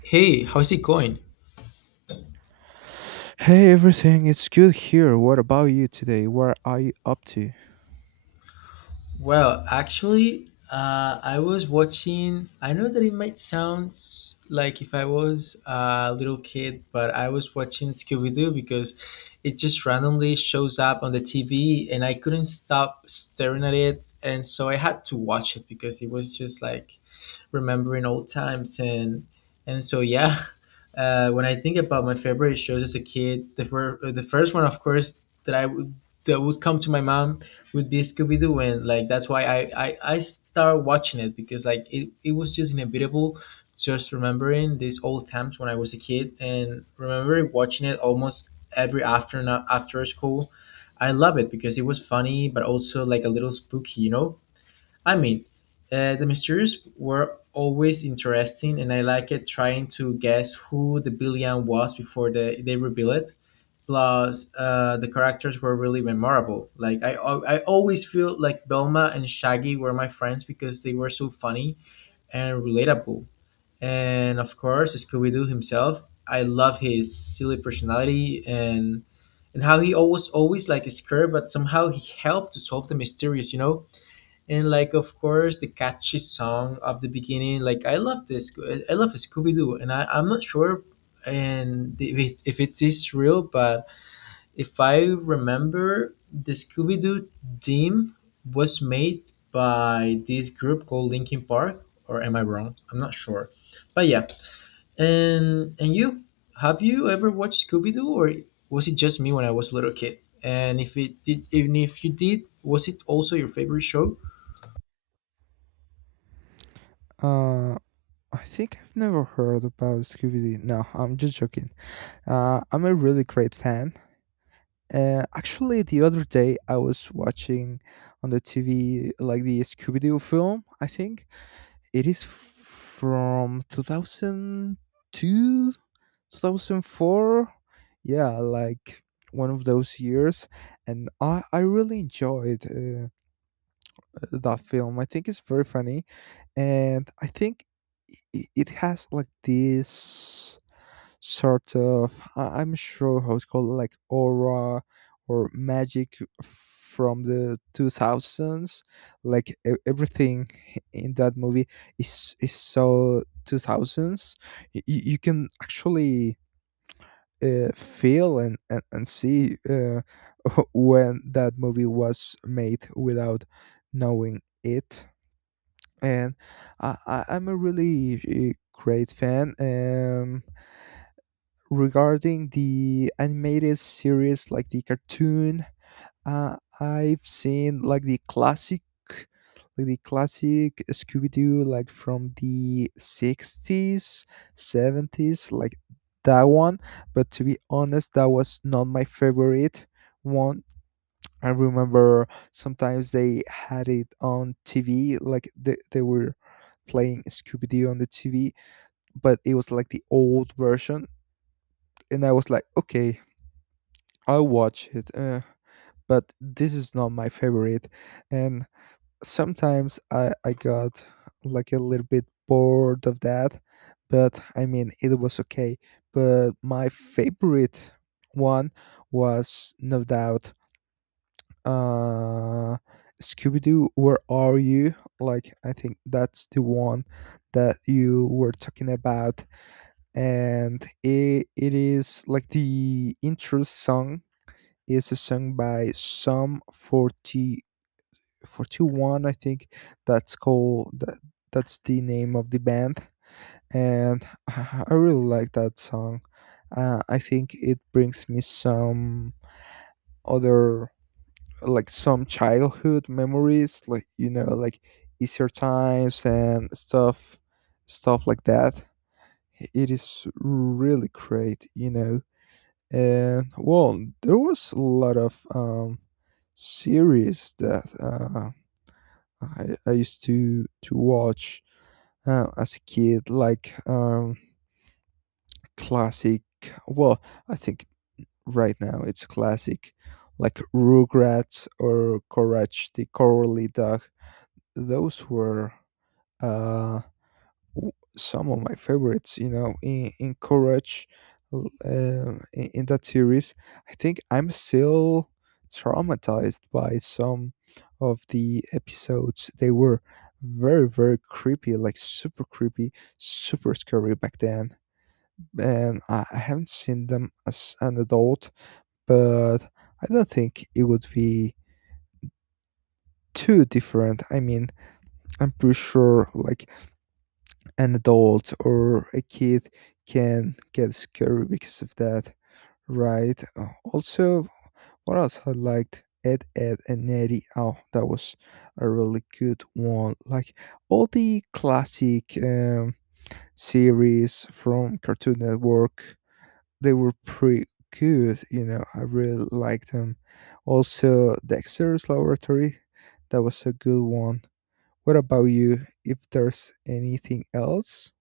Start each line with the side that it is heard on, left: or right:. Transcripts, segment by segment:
left: Hey, how's it going?
right: Hey, everything is good here. What about you today? What are you up to?
left: Well, actually, I was watching. I know that it might sound like if I was a little kid, but I was watching Scooby Doo because it just randomly shows up on the TV and I couldn't stop staring at it. And so I had to watch it because it was just like remembering old times and so yeah. When I think about my favorite shows as a kid, the first one, of course, that i would that would come to my mom would be Scooby-Doo. And like that's why I start watching it, because like it was just inevitable, just remembering these old times when I was a kid and remembering watching it almost every afternoon after school. I love it because it was funny but also like a little spooky. I mean, the mysteries were always interesting, and I liked it trying to guess who the villain was before they reveal it. Plus, the characters were really memorable. Like I always feel like Belma and Shaggy were my friends because they were so funny and relatable. And of course, Scooby Doo himself. I love his silly personality and how he always like is scared, but somehow he helped to solve the mysteries. And like, of course, the catchy song of the beginning. Like I love this, I love Scooby-Doo. And I'm not sure and if it is real, but if I remember, the Scooby-Doo theme was made by this group called Linkin Park, or am I wrong? I'm not sure, but yeah. And you, have you ever watched Scooby-Doo, or was it just me when I was a little kid? And if it did, even if you did, was it also your favorite show?
right: Uh, I think I've never heard about Scooby Doo. No, I'm just joking. I'm a really great fan. Actually, the other day I was watching on the TV like the Scooby Doo film. I think it is from 2002, 2004. Yeah, like one of those years, and I really enjoyed that film. I think it's very funny, and I think it has like this sort of — I'm sure how it's called — like aura or magic from the 2000s. Like everything in that movie is so 2000s. You can actually feel and see when that movie was made without knowing it. And I'm a really great fan. Regarding the animated series, like the cartoon, I've seen like the classic, like the classic Scooby-Doo, like from the 60s, 70s, like that one. But to be honest, that was not my favorite one. I remember sometimes they had it on TV, like they were playing Scooby-Doo on the TV, but it was like the old version. And I was like, okay, I'll watch it, but this is not my favorite. And sometimes I got like a little bit bored of that, but I mean, it was okay. But my favorite one was, no doubt, uh, Scooby Doo, Where Are You? Like, I think that's the one that you were talking about. And it is like the intro song is a song by Sum Forty Forty One, I think. That's called, that's the name of the band. And I really like that song. I think it brings me some other, like some childhood memories, like, like easier times and stuff like that. It is really great. And well, there was a lot of series that I used to watch as a kid, like classic. Well, I think right now it's classic, like Rugrats or Courage the Cowardly Dog. Those were uh, some of my favorites, in Courage, in that series. I think I'm still traumatized by some of the episodes. They were very, very creepy, like super creepy, super scary back then. And I haven't seen them as an adult, but I don't think it would be too different. I mean, I'm pretty sure, like, an adult or a kid can get scary because of that, right? Also, what else I liked? Ed, Ed, and Eddie. Oh, that was a really good one. Like all the classic series from Cartoon Network, they were pretty good. You know, I really liked them. Also, Dexter's Laboratory, that was a good one. What about you? If there's anything else?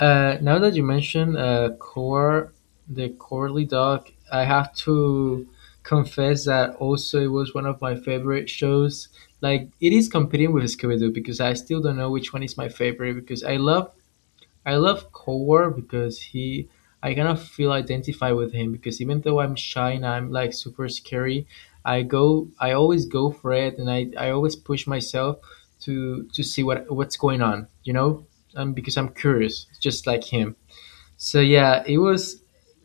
left: Now that you mention Core, the Corley Dog, I have to confess that also it was one of my favorite shows. Like it is competing with Scooby Doo because I still don't know which one is my favorite, because I love Coward because he, I kind of feel identified with him. Because even though I'm shy and I'm like super scary, I always go for it, and I always push myself to see what's going on, you know, because I'm curious, just like him. So yeah, it was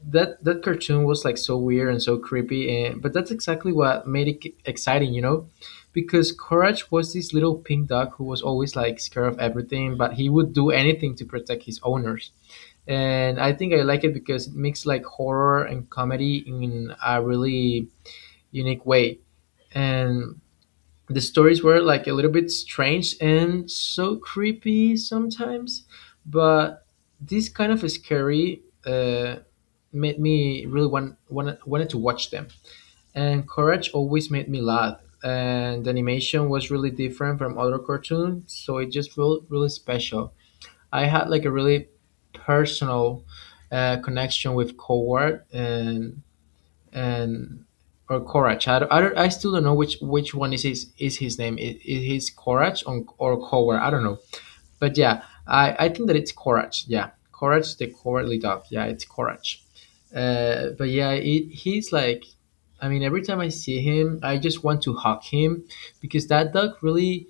left: that cartoon was like so weird and so creepy, and but that's exactly what made it exciting, you know, because Courage was this little pink dog who was always like scared of everything, but he would do anything to protect his owners. And I think I like it because it makes like horror and comedy in a really unique way. And the stories were like a little bit strange and so creepy sometimes, but this kind of scary, made me really wanted to watch them. And Courage always made me laugh. And the animation was really different from other cartoons, so it just felt really special. I had like a really personal, connection with Coward and or Courage. I still don't know which one is his name. Is his Courage, or Coward? I don't know. But yeah, I think that it's Courage. Yeah, Courage the Cowardly Dog. Yeah, it's Courage. But yeah, he's like, I mean, every time I see him, I just want to hug him because that dog really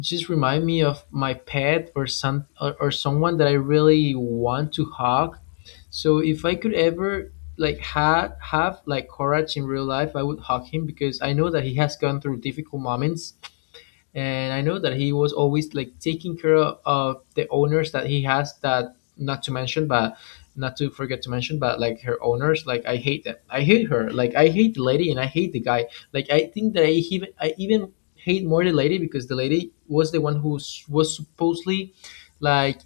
left: just remind me of my pet, or some or someone that I really want to hug. So if I could ever like ha have like courage in real life, I would hug him, because I know that he has gone through difficult moments and I know that he was always like taking care of the owners that he has. That, not to mention, but not to forget to mention, but like her owners, like I hate them, I hate her, like I hate the lady and I hate the guy. Like I think that I even hate more the lady, because the lady was the one who was supposedly like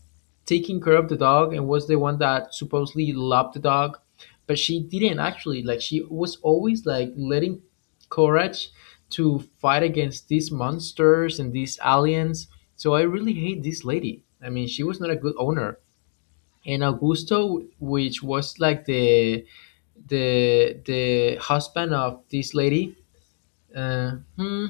left: taking care of the dog and was the one that supposedly loved the dog, but she didn't actually. Like she was always like letting courage to fight against these monsters and these aliens. So I really hate this lady. I mean, she was not a good owner. And Augusto, which was like the husband of this lady, uh, hmm,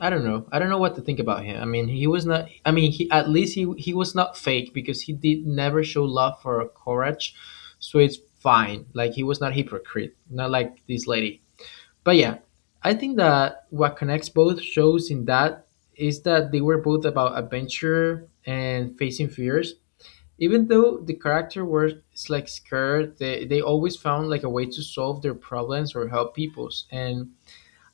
left: I don't know. I don't know what to think about him. I mean, he was not. I mean, he, at least he was not fake because he did never show love or courage. So it's fine. Like he was not hypocrite, not like this lady. But yeah, I think that what connects both shows in that is that they were both about adventure and facing fears. Even though the character were like scared, they always found like a way to solve their problems or help people's. And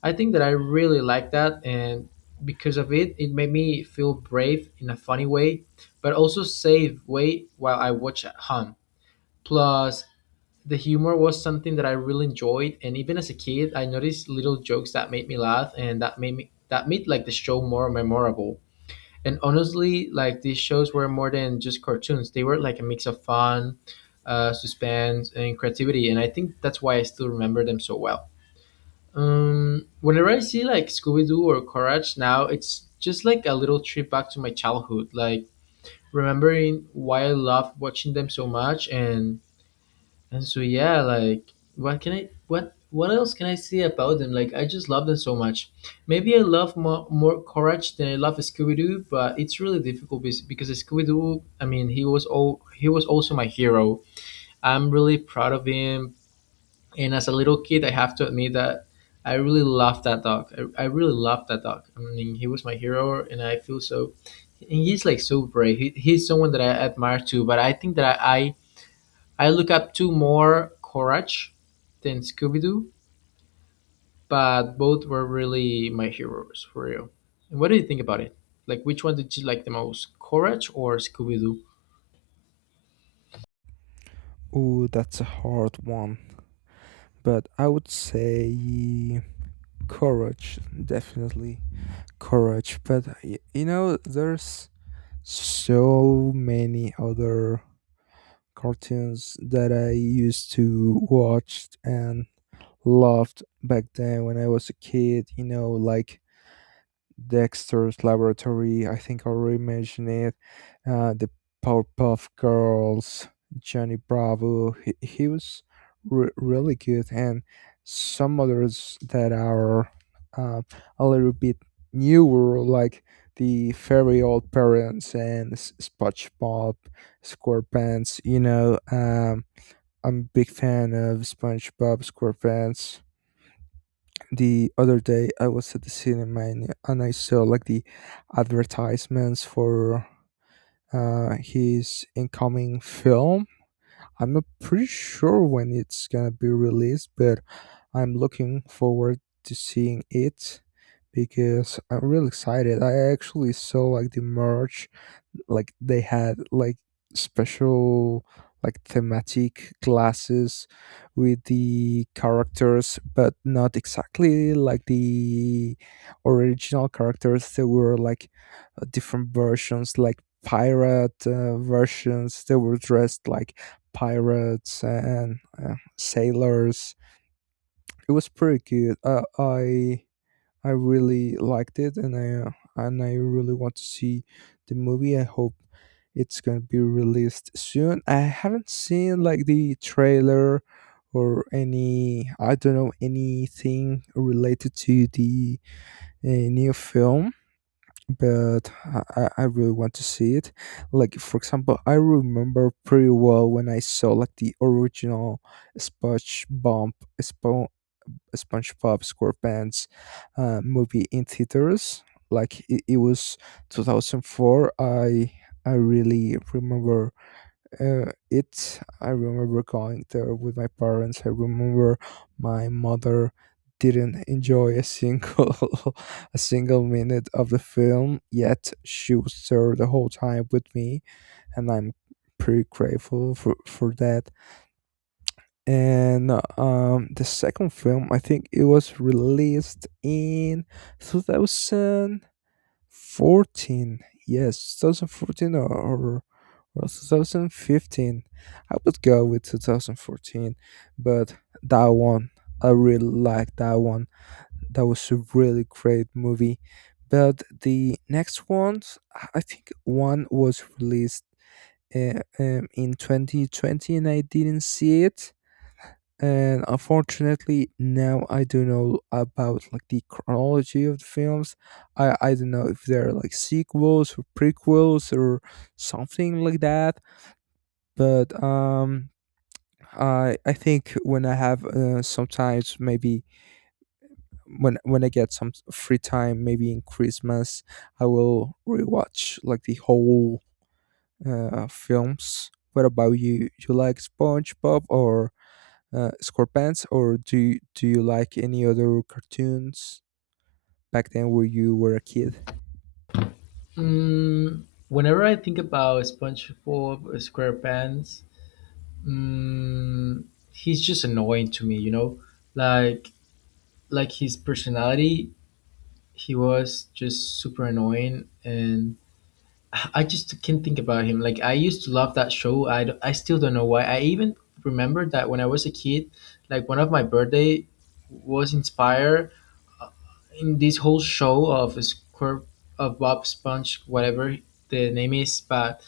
left: I think that I really like that, and because of it, it made me feel brave in a funny way, but also safe way while I watch at home. Plus the humor was something that I really enjoyed, and even as a kid, I noticed little jokes that made me laugh, and that made like the show more memorable. And honestly, like these shows were more than just cartoons; they were like a mix of fun, suspense, and creativity. And I think that's why I still remember them so well. Whenever I see like Scooby Doo or Courage now, it's just like a little trip back to my childhood, like remembering why I loved watching them so much. And so yeah, like what else can I say about them? Like I just love them so much. Maybe I love more Courage than I love Scooby Doo, but it's really difficult because Scooby Doo. I mean, he was also my hero. I'm really proud of him. And as a little kid, I have to admit that I really loved that dog. I really loved that dog. I mean, he was my hero, and I feel so. And he's like so brave. He's someone that I admire too. But I think that I look up two more Courage than Scooby Doo, but both were really my heroes for real. And what do you think about it? Like, which one did you like the most, Courage or Scooby Doo?
right: Oh, that's a hard one. But I would say courage, definitely courage. But there's so many other cartoons that I used to watch and loved back then when I was a kid, like Dexter's Laboratory, I think I already mentioned it, the Powerpuff Girls, Johnny Bravo. He was really good, and some others that are uh, a little bit newer, like the Fairy Old Parents and SpongeBob SquarePants. You know, I'm a big fan of SpongeBob SquarePants. The other day I was at the cinema, and I saw like the advertisements for his incoming film. I'm not pretty sure when it's gonna be released, but I'm looking forward to seeing it because I'm really excited. I actually saw like the merch, like they had like special, like thematic classes with the characters, but not exactly like the original characters. There were like different versions, like pirate versions. They were dressed like pirates and sailors. It was pretty good. I really liked it, and I really want to see the movie. I hope it's gonna be released soon. I haven't seen like the trailer or any. I don't know anything related to the new film, but I really want to see it. Like for example, I remember pretty well when I saw like the original SpongeBob SpongeBob SquarePants movie in theaters. Like it was 2004. I really remember it. I remember going there with my parents. I remember my mother didn't enjoy a single a single minute of the film. Yet she was there the whole time with me, and I'm pretty grateful for that. And the second film, I think it was released in 2014. Yes, 2014, or 2015. I would go with 2014. But that one, I really like that one. That was a really great movie. But the next ones, I think one was released in 2020, and I didn't see it. And unfortunately now I don't know about like the chronology of the films. I don't know if they're like sequels or prequels or something like that, but I think, when I have sometimes, maybe when I get some free time, maybe in Christmas, I will rewatch like the whole films. What about you? You like SpongeBob, or SquarePants, or do you like any other cartoons back then when you were a kid?
left: Mm, whenever I think about SpongeBob SquarePants, mm, he's just annoying to me. You know, like his personality, he was just super annoying, and I just can't think about him. Like I used to love that show. I still don't know why. I even remember that when I was a kid, like one of my birthday was inspired in this whole show of a square, of Bob Sponge, whatever the name is,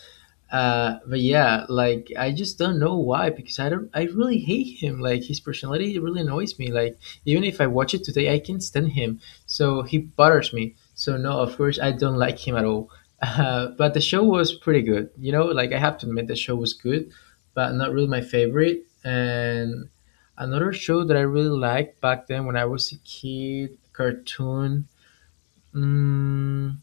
left: but yeah, like I just don't know why, because I don't I really hate him. Like his personality really annoys me. Like even if I watch it today, I can't stand him. So he bothers me. So no, of course I don't like him at all. But the show was pretty good. You know, like I have to admit the show was good, but not really my favorite. And another show that I really liked back then when I was a kid, cartoon. Mm,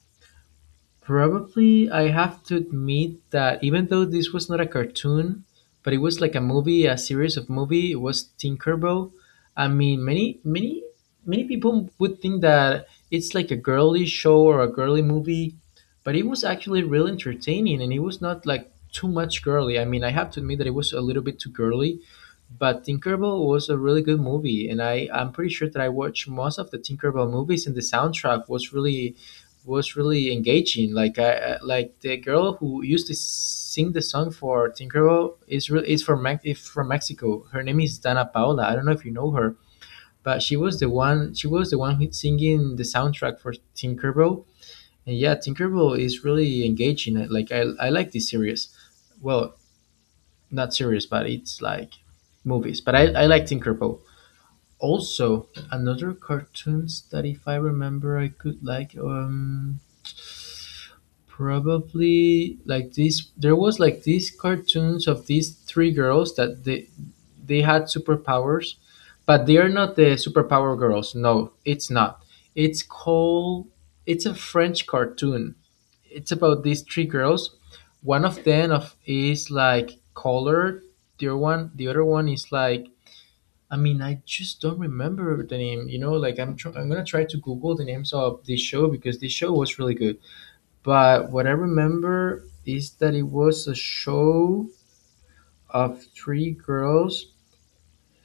left: probably, I have to admit that even though this was not a cartoon, but it was like a movie, a series of movie, it was Tinkerbell. I mean, many people would think that it's like a girly show or a girly movie, but it was actually really entertaining and it was not like too much girly. I mean, I have to admit that it was a little bit too girly, but Tinkerbell was a really good movie, and I'm pretty sure that I watched most of the Tinkerbell movies, and the soundtrack was really engaging. Like I like the girl who used to sing the song for Tinkerbell is really is from is from Mexico. Her name is Dana Paola. I don't know if you know her, but she was the one who's singing the soundtrack for Tinkerbell. And yeah, Tinkerbell is really engaging. Like I like this series. Well, not series, but it's like movies. But I like Tinkerbell. Also, another cartoons that if I remember I could like, probably like this. There was like these cartoons of these three girls that they had superpowers, but they are not the superpower girls. No, it's not. It's called. It's a French cartoon. It's about these three girls. One of them of is like colored. The other one is like. I mean, I just don't remember the name. You know, like I'm. I'm gonna try to Google the names of this show because this show was really good, but what I remember is that it was a show of three girls,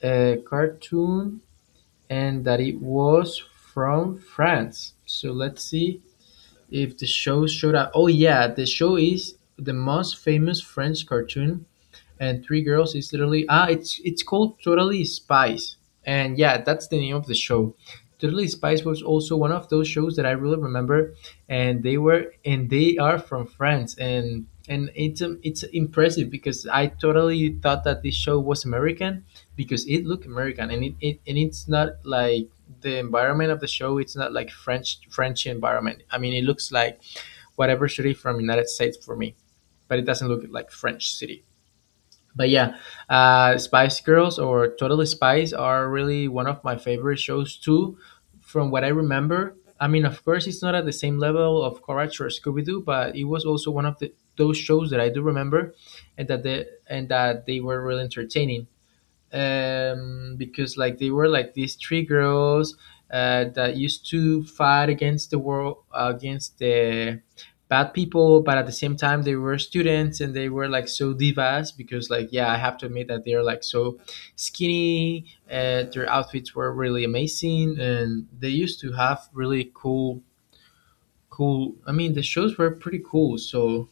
left: a cartoon, and that it was from France. So let's see if the show showed up. Oh, yeah, the show is the most famous French cartoon, and Three Girls is literally it's called Totally Spies, and yeah, that's the name of the show. Totally Spies was also one of those shows that I really remember, and they are from France, and it's impressive because I totally thought that this show was American because it looked American, and it's not like the environment of the show. It's not like French environment. I mean, it looks like whatever city from United States for me, but it doesn't look like French city. But yeah, Spice Girls or Totally Spice are really one of my favorite shows too, from what I remember. I mean, of course it's not at the same level of Courage or Scooby-Doo, but it was also one of the those shows that I do remember, and that they were really entertaining, because like they were like these three girls that used to fight against the world, against the bad people, but at the same time they were students and they were like so divas because like yeah, I have to admit that they're like so skinny. Their outfits were really amazing and they used to have really cool. I mean, the shows were pretty cool. So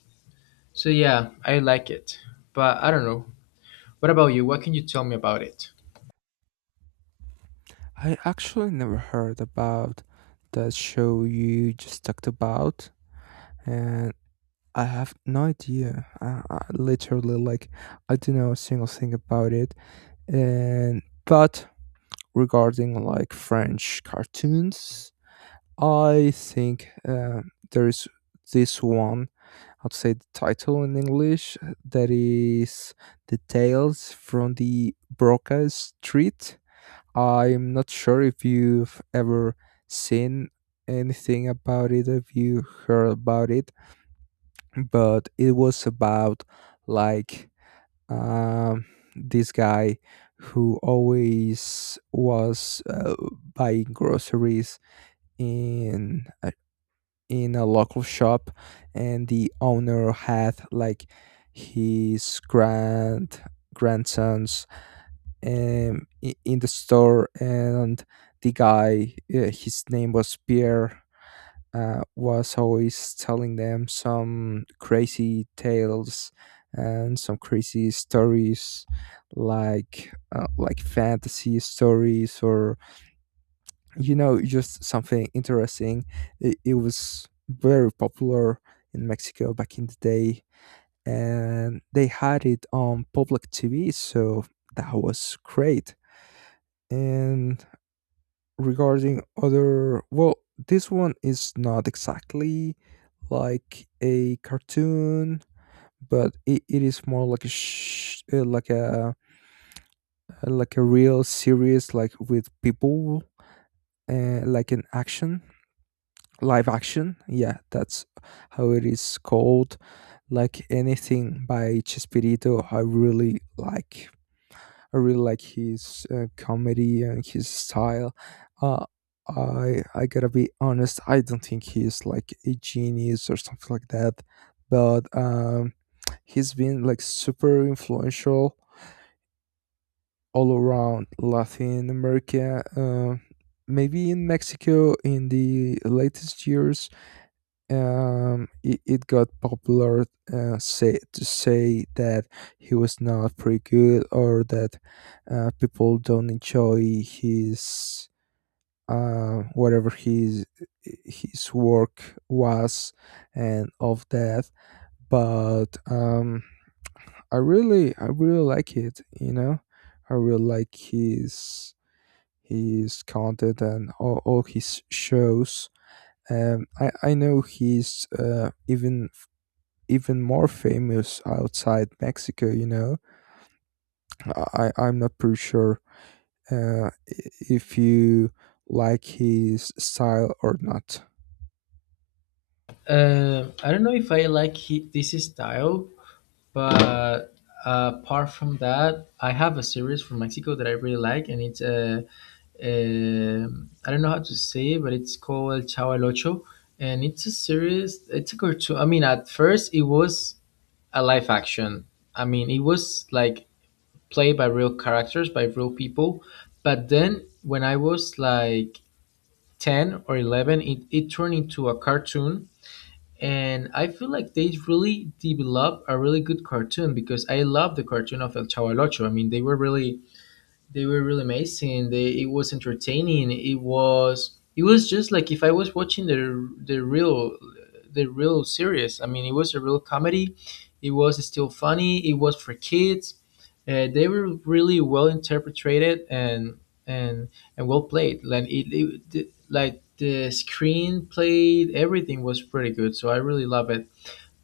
left: so yeah, I like it. But I don't know, what about you? What can you tell me about it?
right: I actually never heard about that show you just talked about, and I have no idea. I literally like — I don't know a single thing about it. And but regarding like French cartoons, I think there is this one. I'd say the title in English, that is, the Tales from the Broca Street. I'm not sure if you've ever seen anything about it, if you heard about it, but it was about like um, this guy who always was buying groceries in a, in a local shop, and the owner had like his grandsons in the store. And the guy, his name was Pierre, was always telling them some crazy tales and some crazy stories, like like fantasy stories, or just something interesting. It was very popular in Mexico back in the day, and they had it on public TV, so that was great. And regarding other — well, this one is not exactly like a cartoon, but it is more like a like a real series, like with people, like an action, live action. Yeah, that's how it is called. Like, anything by Chespirito I really like. I really like his comedy and his style. Uh, I gotta be honest. I don't think he's like a genius or something like that, but he's been like super influential all around Latin America. Maybe in Mexico in the latest years it got popular. Say To say that he was not pretty good, or that people don't enjoy his whatever his work was. And of that, but I really like it. I really like his content, and all his shows. I know he's even more famous outside Mexico. You know, I'm not pretty sure uh, if you like his style or not.
left: I don't know if I like this style, but apart from that, I have a series from Mexico that I really like, and it's I don't know how to say it, but it's called El Chavo El Ocho, and it's a series. It's a cartoon. I mean, at first it was a live action. I mean, it was like played by real characters, by real people, but then when I was like 10 or 11, it turned into a cartoon, and I feel like they really developed a really good cartoon because I love the cartoon of El Chavo del Ocho. I mean, they were really amazing. They It was entertaining. It was just like if I was watching the real the real series. I mean, it was a real comedy. It was still funny. It was for kids. They were really well interpreted, and and well played. Like like the screen played, everything was pretty good. So I really love it.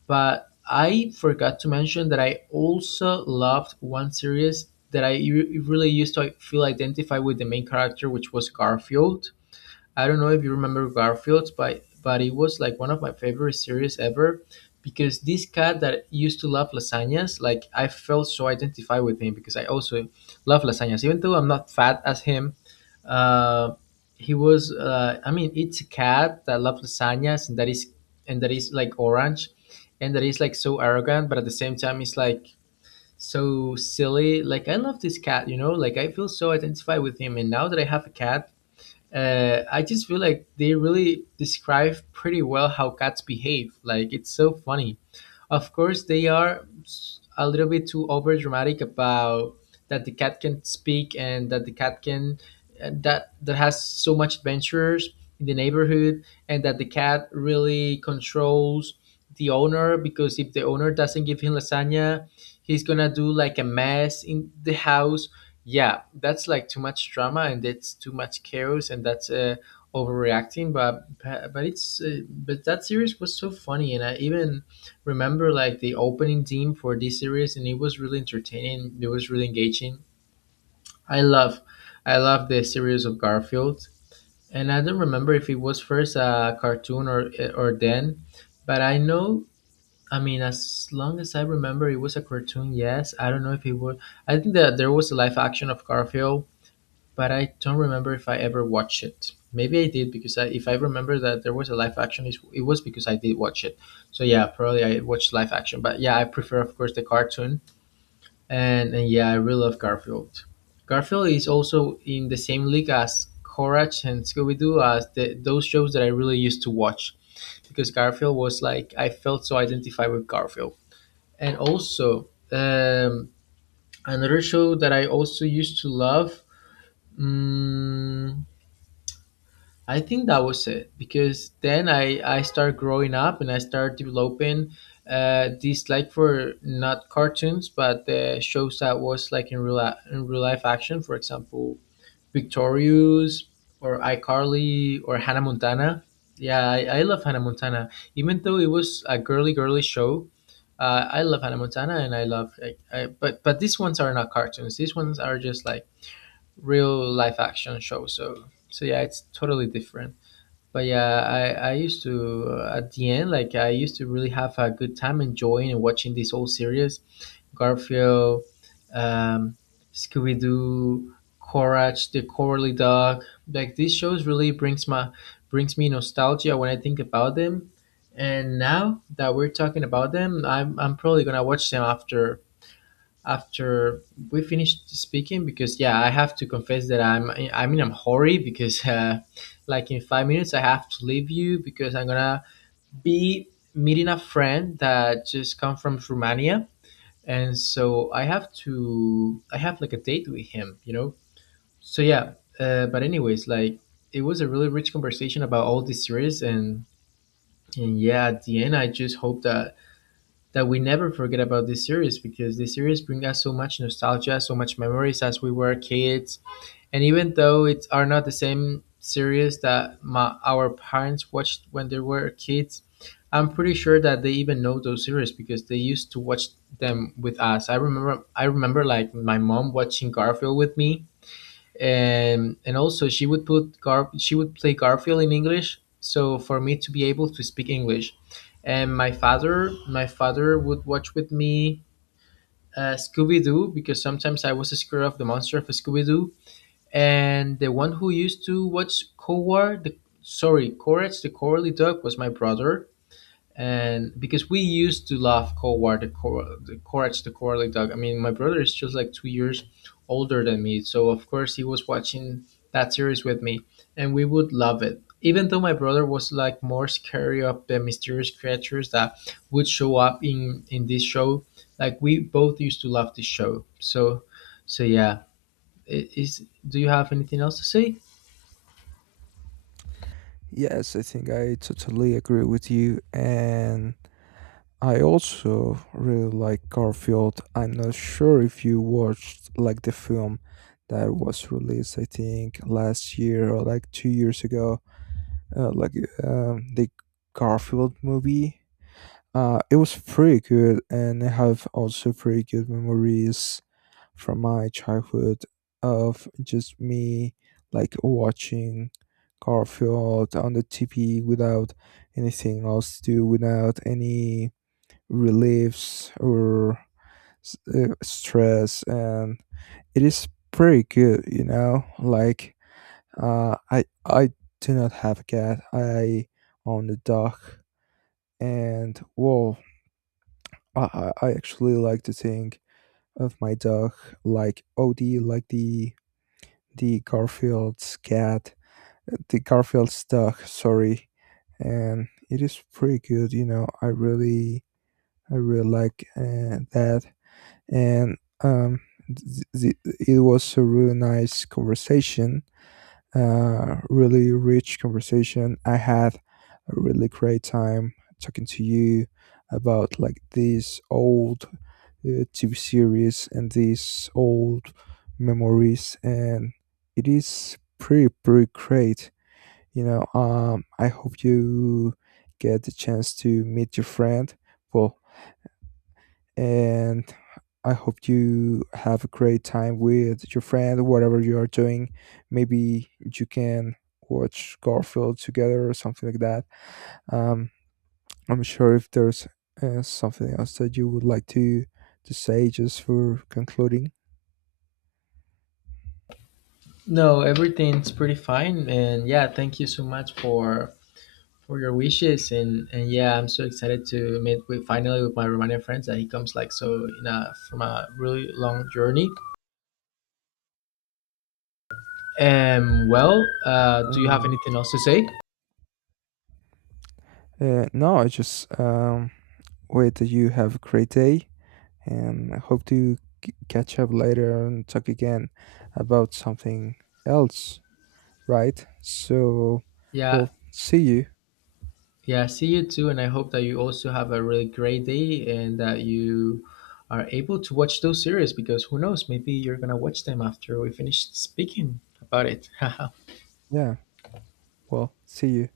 left: But I forgot to mention that I also loved one series that really used to feel identified with the main character, which was Garfield. I don't know if you remember Garfield, but it was like one of my favorite series ever because this cat that used to love lasagnas, like I felt so identified with him because I also love lasagnas. Even though I'm not fat as him, uh, he was I mean, it's a cat that loves lasagnas, and that is like orange, and that is like so arrogant, but at the same time it's like so silly. Like I love this cat, you know, like I feel so identified with him. And now that I have a cat, I just feel like they really describe pretty well how cats behave. Like it's so funny. Of course, they are a little bit too over dramatic about that the cat can speak, and that the cat can, that has so much adventures in the neighborhood, and that the cat really controls the owner, because if the owner doesn't give him lasagna, he's gonna do like a mess in the house. Yeah, that's like too much drama and that's too much chaos and that's overreacting. But it's but that series was so funny, and I even remember like the opening theme for this series, and it was really entertaining, it was really engaging. i love I love the series of Garfield. And I don't remember if it was first a cartoon or then, but I know, I mean, as long as I remember, it was a cartoon. Yes, I don't know if it was, I think that there was a live action of Garfield, but I don't remember if I ever watched it. Maybe I did because if I remember that there was a live action, it was because I did watch it. So yeah, probably I watched live action. But yeah, I prefer of course the cartoon, and yeah, I really love Garfield. Garfield is also in the same league as Courage and Scooby Doo as those shows that I really used to watch, because Garfield was like, I felt so identified with Garfield. And also another show that I also used to love. mm I think that was it, because then I start growing up and I start developing dislike for not cartoons, but the shows that was like in in real life action, for example Victorious or iCarly or Hannah Montana. Yeah, I love Hannah Montana, even though it was a girly show. I love Hannah Montana and I love like but these ones are not cartoons, these ones are just like real life action shows, so so yeah, it's totally different. But yeah, I used to at the end, like I used to really have a good time enjoying and watching this whole series: Garfield, um, Scooby Doo, Courage the Cowardly Dog. Like these shows really brings me nostalgia when I think about them. And now that we're talking about them, I'm probably gonna watch them after after we finished speaking, because yeah, I have to confess that I'm I mean I'm hurry because like in 5 minutes I have to leave you because I'm gonna be meeting a friend that just come from Romania, and so I have like a date with him, you know. So yeah, but anyways, like it was a really rich conversation about all these series, and yeah, at the end I just hope that we never forget about this series, because this series brings us so much nostalgia, so much memories as we were kids. And even though it's are not the same series that our parents watched when they were kids, I'm pretty sure that they even know those series because they used to watch them with us. I remember like my mom watching Garfield with me, and also she would put Gar she would play Garfield in English so for me to be able to speak English. And my father would watch with me Scooby Doo, because sometimes I was scared of the monster of Scooby Doo. And the one who used to watch Coward the sorry Courage the Cowardly Dog was my brother, and because we used to love Coward, the, Cor- the Courage the Cowardly Dog. I mean, my brother is just like 2 years older than me, so of course he was watching that series with me, and we would love it. Even though my brother was like more scary of the mysterious creatures that would show up in this show, like we both used to love this show. So, so yeah. I- Is Do you have anything else to say?
right: Yes, I think I totally agree with you. And I also really like Garfield. I'm not sure if you watched like the film that was released, I think, last year or like 2 years ago, uh, like the Garfield movie. It was pretty good, and I have also pretty good memories from my childhood of just me like watching Garfield on the TV without anything else to do, without any reliefs or stress, and it is pretty good, you know. Like, I do not have a cat. I own a dog, and whoa, I actually like to think of my dog like OD, like the Garfield's cat, the Garfield's dog. Sorry, and it is pretty good. You know, I really like that, and um, it was a really nice conversation, really rich conversation. I had a really great time talking to you about like these old TV series and these old memories, and it is pretty pretty great. You know, I hope you get the chance to meet your friend. Well, and I hope you have a great time with your friend, whatever you are doing. Maybe you can watch Garfield together or something like that. Um, I'm sure if there's something else that you would like to say just for concluding.
left: No, everything's pretty fine, and yeah, thank you so much for your wishes, and yeah, I'm so excited to meet with finally with my Romanian friends that he comes like so in a from a really long journey. Well, do you have
right: Um,
left: anything else to say?
right: no, I just wait that you have a great day, and I hope to catch up later and talk again about something else. Right? So,
left: Yeah,
right: well, see you.
left: yeah, see you too, and I hope that you also have a really great day and that you are able to watch those series, because who knows, maybe you're gonna watch them after we finish speaking about it.
right: Yeah, well, see you.